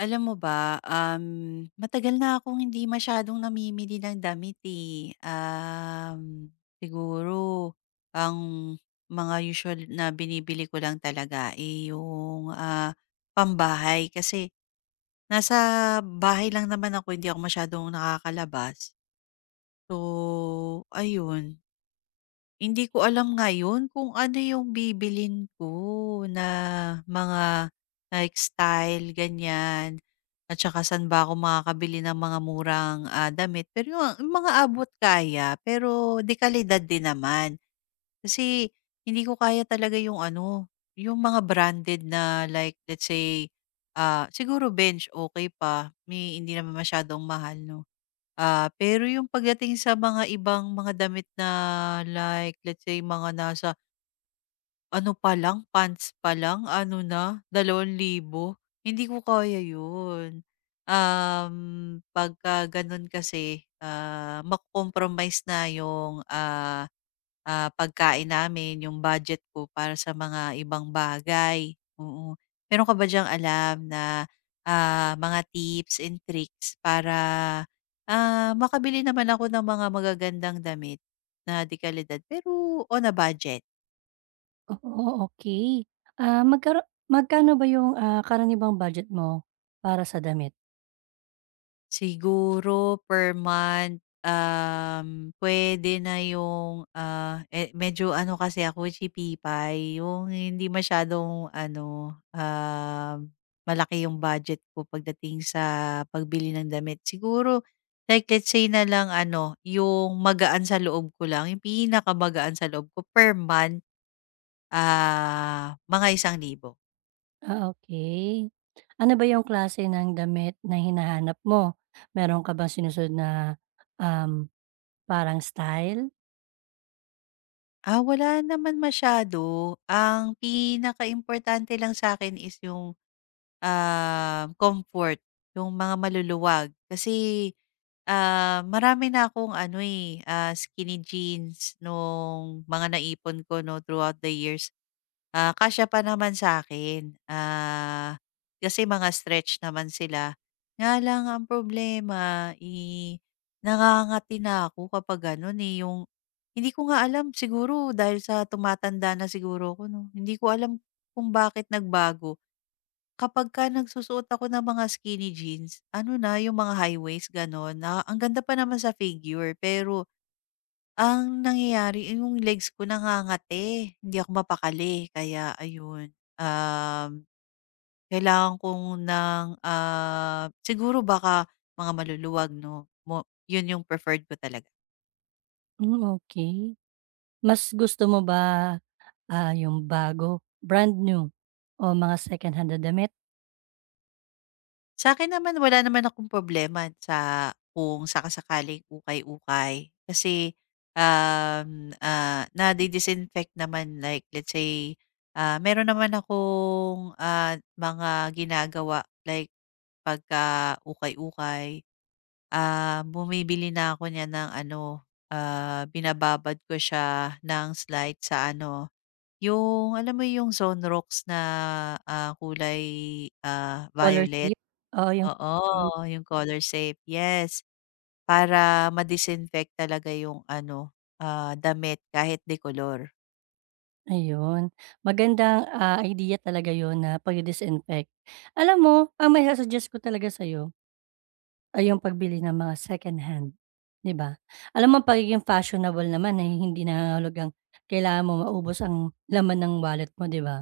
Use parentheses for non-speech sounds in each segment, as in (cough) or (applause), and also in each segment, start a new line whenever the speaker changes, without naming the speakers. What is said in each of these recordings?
Alam mo ba, matagal na akong hindi masyadong namimili ng damit, eh. Siguro ang mga usual na binibili ko lang talaga, eh, yung, pambahay. Kasi nasa bahay lang naman ako, hindi ako masyadong nakakalabas. So, ayun. Hindi ko alam ngayon kung ano yung bibilin ko na mga like style, ganyan. At saka saan ba ako makakabili ng mga murang, damit. Pero yung mga abot kaya, pero de kalidad din naman. Kasi hindi ko kaya talaga yung ano, yung mga branded na like let's say, siguro Bench okay pa, may hindi naman masyadong mahal 'no. Pero yung pagdating sa mga ibang mga damit na like let's say mga nasa ano pa lang, pants pa lang ano na, 2,000 hindi ko kaya yun. Pagka ganun kasi, mako na yung, pagkain namin, yung budget ko para sa mga ibang bagay, oo. Meron ka ba diyang alam na, mga tips and tricks para, makabili naman ako ng mga magagandang damit na dekalidad pero on a budget?
Oo, okay. Magkano ba yung, karaniwang budget mo para sa damit?
Siguro per month, puwede na yung, eh, medyo ano kasi ako tsipipay, yung hindi masyadong ano, malaki yung budget ko pagdating sa pagbili ng damit. Siguro like let's say na lang ano, yung magaan sa loob ko lang, yung pinakamagaan sa loob ko per month, mga 1,000.
Ah, okay. Ano ba yung klase ng damit na hinahanap mo? Meron ka bang sinusunod na, um, parang style?
Wala naman masyado, ang pinaka importante lang sa akin is yung comfort, yung mga maluluwag. Kasi, marami na akong ano, eh, skinny jeans nung mga naipon ko 'no, throughout the years. Kasya pa naman sa akin kasi mga stretch naman sila. Nga lang ang problema, eh, nangangati na ako kapag gano'n, eh, yung hindi ko nga alam siguro dahil sa tumatanda na siguro ko 'no, hindi ko alam kung bakit nagbago kapagka nagsusuot ako ng mga skinny jeans, ano na, yung mga high waist, gano'n, na ang ganda pa naman sa figure, pero ang nangyayari, eh, yung legs ko nangangati. Hindi ako mapakali, kaya ayun, um, kailangan kong ng, siguro baka mga maluluwag, 'no, mo yun yung preferred ko talaga.
Hmm, okay. Mas gusto mo ba, yung bago, brand new o mga secondhand na damit,
Sa akin naman wala naman akong problema sa kung saka-sakaling ukay-ukay. Kasi, nade-disinfect naman like let's say, meron naman akong, mga ginagawa like pagka ukay-ukay, bumibili na ako niyan ng ano, binababad ko siya ng slide sa ano, yung alam mo yung zone rocks na, kulay,
color
violet?
slip? Oo, yung.
Oo, yung color safe, yes. Para ma-disinfect talaga yung ano, damit kahit de color.
Ayun, magandang, idea talaga 'yun na pag disinfect. Alam mo, ang maisa-suggest ko talaga sa'yo ay yung pagbili ng mga second hand, 'di ba? Alam mo ang pagiging fashionable naman ay hindi nangangahulugang kailangan mo maubos ang laman ng wallet mo, 'di ba?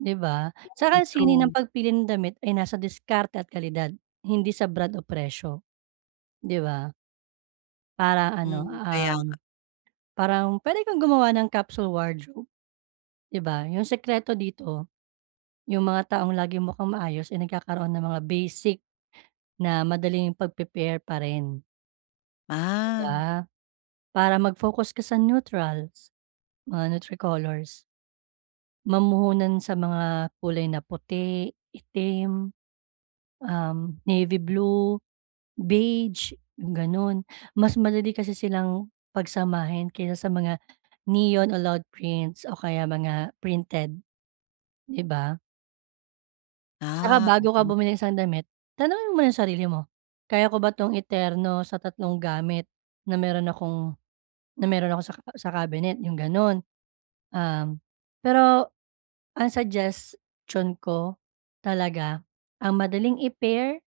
'Di ba? Sa
Oo,
ang sini ng
true.
pagpili ng damit ay nasa diskarte at kalidad, hindi sa brand o presyo, 'di ba? Para ano,
Kaya,
parang puwede kang gumawa ng capsule wardrobe, 'di ba? Yung sikreto dito. Yung mga taong laging mukhang maayos ay nagkakaroon ng mga basic na madaling pagpipare pa rin, 'di
ah,
ba? Para mag-focus ka sa neutrals, mga Nutri-Colors. Mamuhunan sa mga kulay na puti, itim, um, navy blue, beige, yung gano'n. Mas madali kasi silang pagsamahin kaysa sa mga neon o loud prints o kaya mga printed, 'di ba? Tsaka bago ka
oo.
bumili ng isang damit, tanungin mo muna yung sarili mo, "Kaya ko ba 'tong iterno sa tatlong gamit na meron ako sa ca sa cabinet?" Yung gano'n. Um, Pero ang suggestion ko talaga, ang madaling i-pair,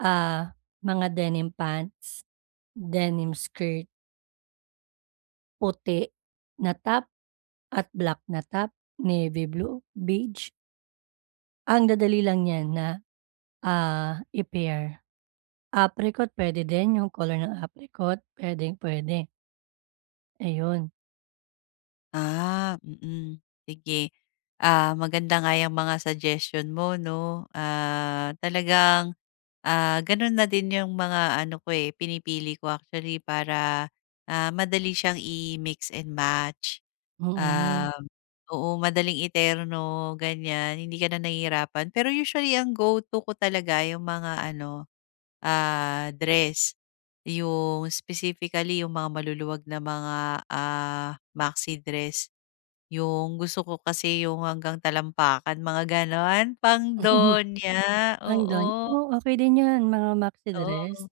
ah, mga denim pants, denim skirt, puti na top at black na top, navy blue, beige. Ang dadali lang niyan na, i-pair. Apricot puwede din yung color ng apricot, puwedeng-puwede, ayun,
Mm. Sige, maganda nga yang mga suggestion mo 'no, talagang, ganun na din yung mga ano ko, eh, pinipili ko actually para, madali siyang i-mix and match.
mm.
Um, oo, madaling iterno, ganyan, hindi ka na nahihirapan. Pero usually ang go-to ko talaga yung mga ano, dress. Yung specifically yung mga maluluwag na mga, maxi dress. Yung gusto ko kasi yung hanggang talampakan, mga gano'n,
(laughs)
pangdonya,
Hanggang,
oo,
oo, okey din 'yan mga maxi dress.
oo,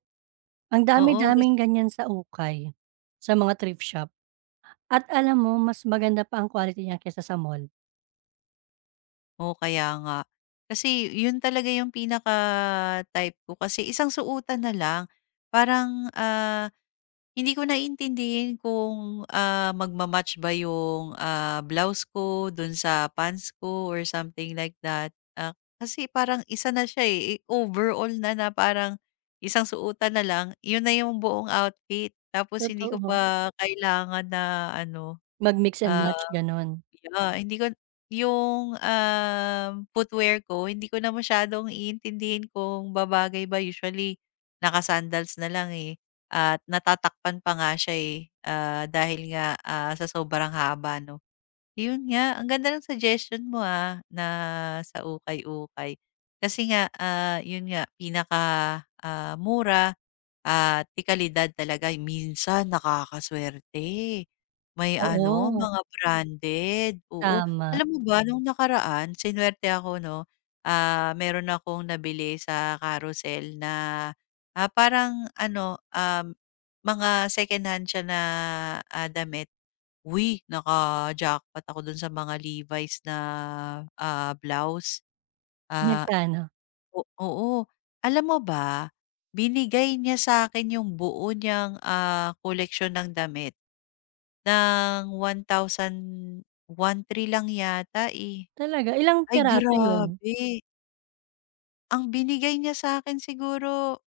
Ang
oo,
dami-daming ganiyan sa ukay, sa mga thrift shop. At alam mo mas maganda pa ang quality niya kaysa sa mall,
Oo, kaya nga. Kasi yun talaga yung pinaka-type ko kasi isang suotan na lang. Parang, hindi ko naiintindihin kung, magma ba yung, blouse ko dun sa pants ko or something like that. Kasi parang isa na siya, eh, overall na na parang isang suotan na lang, yun na yung buong outfit. Tapos hindi ko
totoo.
pa kailangan na ano,
Mag-mix and
ah
match gano'n,
Yeah, hindi ko yung, footwear ko hindi ko na masyadong iintindihin kung babagay ba, usually naka na lang, eh, at natatakpan pa nga siya, eh, dahil nga, sa sobrang haba 'no. Yun nga, ang ganda ng suggestion mo, na sa ukay-ukay. Kasi nga, yun nga pinaka, mura at kalidad talaga minsan nakakasuwerte. May ano,
oo,
mga branded, oo.
tama.
Alam mo ba nung nakaraan sinuwerte ako 'no, meron akong nabili sa Carousel na, parang ano, mga secondhand siya na, damit. Uy, naka-jackpot ako dun sa mga Levi's na, blouse. Ah,
Magkano?
o oo. Alam mo ba, binigay niya sa akin yung buo niyang, koleksyon ng damit ng one thousand one 1,300 lang yata, eh.
Talaga, ilang
Ay,
piraso 'yun?
grabe. Ang binigay niya sa akin siguro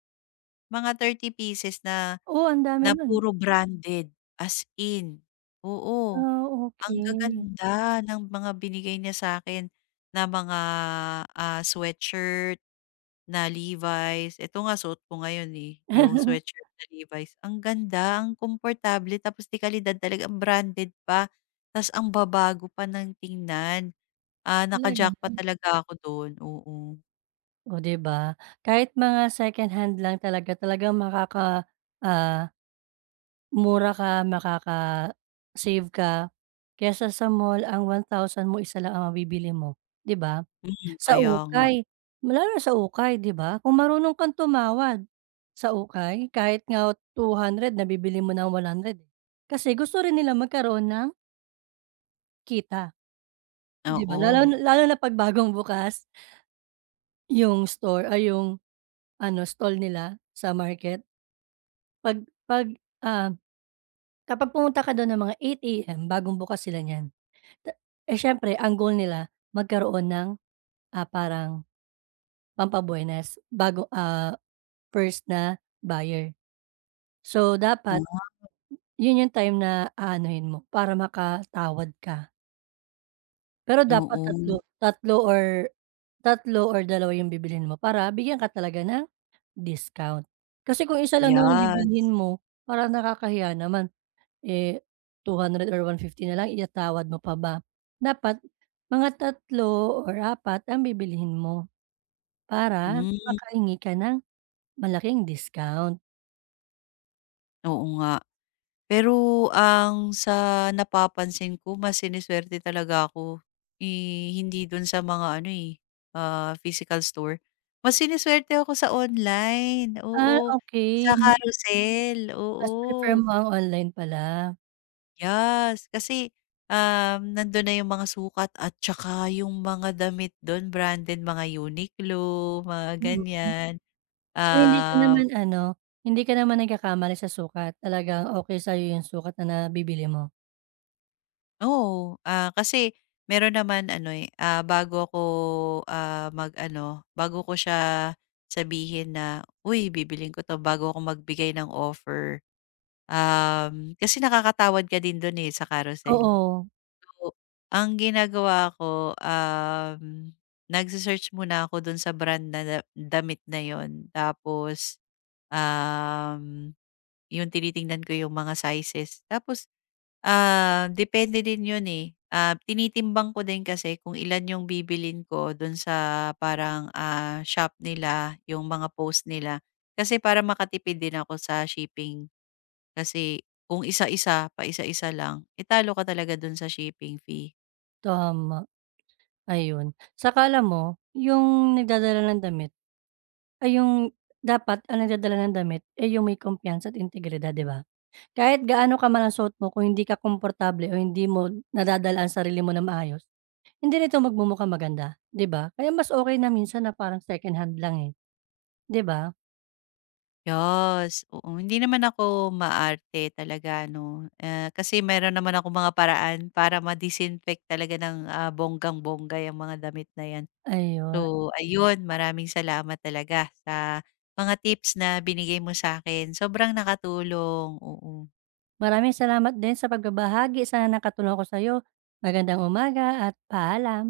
mga 30 pieces na
Oo, ang dami
na
no'n.
puro branded, as in, oo.
Ah,
Ang
okey.
gaganda ng mga binigay niya sa'kin na mga, sweatshirt na Levi's. Ito nga suot ko ngayon, eh, yung
(laughs)
sweatshirt na Levi's. Ang ganda, ang komportable tapos de kalidad talaga, branded pa, ta's ang babago pa ng tingnan. Ah,
Talaga?
naka-jackpot talaga ako do'n, oo.
Oh, 'di ba? Kahit mga second hand lang talaga, talagang ah, mura ka, makaka-save ka kaysa sa mall ang 1,000 mo, isa lang ang mabibili mo, 'di ba?
Hmm,
Sa
kaya nga,
ukay, lalo na sa ukay, 'di ba? Kung marunong kang tumawad sa ukay, kahit nga 200 nabibili mo ng 100, eh. Kasi gusto rin nila magkaroon ng kita, 'di ba? Lalo
oo.
lalo na 'pag bagong bukas yung store ay yung ano, stall nila sa market. 'Pag 'pag, ah, Kapag pumunta ka dun ng mga 8 AM, bagong bukas sila niyan. Ta eh, siyempre ang goal nila magkaroon ng, parang pampabuenas bago, first na buyer. So, dapat
Ah,
yun yung time na aanuhin mo para makatawad ka. Pero dapat
oo,
tatlo tatlo or tatlo or dalawa yung bibilhin mo para bigyan ka talaga ng discount. Kasi kung isa lang naman ang bibilhin
yes.
mo, parang nakakahiya naman. Eh, 200 or 150 na lang itatawad mo pa ba? Dapat mga tatlo or apat ang bibilhin mo para
Hmm.
makahingi ka ng malaking discount.
Oo nga. Pero ang sa napapansin ko mas sinusuwerte talaga ako, eh, hindi dun sa mga ano, eh, physical store. Mas sinusuwerte ako sa online,
Ah,
oo. Sa
okay,
carousel,
mas prefer
oo.
mo ang online pala.
Yes, kasi, nandun na yung mga sukat at tsaka yung mga damit dun branded, mga Uniqlo, mga
Mm. Mm.
ganyan.
So,
Um
hindi ka naman nagkakamali sa sukat, talagang okay sa'yo yung sukat na nabibili mo?
Oo, kasi meron naman ano, eh, bago ako, mag-ano, bago ko siya sabihin na, "Uy, bibiling ko 'to," bago ako magbigay ng offer, kasi nakakatawad ka din do'n, eh, sa carousel.
Oo,
So, ang ginagawa ko, nagse muna ako do'n sa brand na damit na 'yon tapos, um, 'yung tinitingnan ko 'yung mga sizes tapos Depende din 'yun, eh. Tinitimbang ko din kasi kung ilan 'yung bibilin ko do'n sa parang, shop nila, 'yung mga post nila. Kasi para makatipid din ako sa shipping. Kasi kung isa-isa, pa isa isa lang, eh, ka talaga do'n sa shipping fee.
tama, ayun. Saka alam mo, yung nagdadala ng damit ay yung dapat ang nagdadala ng damit, eh, yung may kumpiyansa at integridad, 'di ba? Kahit gaano ka man ang suot mo kung hindi ka komportable o hindi mo nadadala ang sarili mo ng maayos, hindi nito magmumukhang maganda, 'di ba? Kaya mas okay na minsan na parang second hand lang, eh, 'di ba?
Yes, oo. Hindi naman ako maarte talaga ano, eh kasi meron naman ako mga paraan para ma-disinfect talaga ng, bonggang-bongga yung mga damit na 'yan.
Ayun,
So, ayun maraming salamat talaga sa mga tips na binigay mo sa akin, sobrang nakatulong, oo.
maraming salamat din sa pagbabahagi, sana nakatulong ako sa'yo. Magandang umaga at paalam.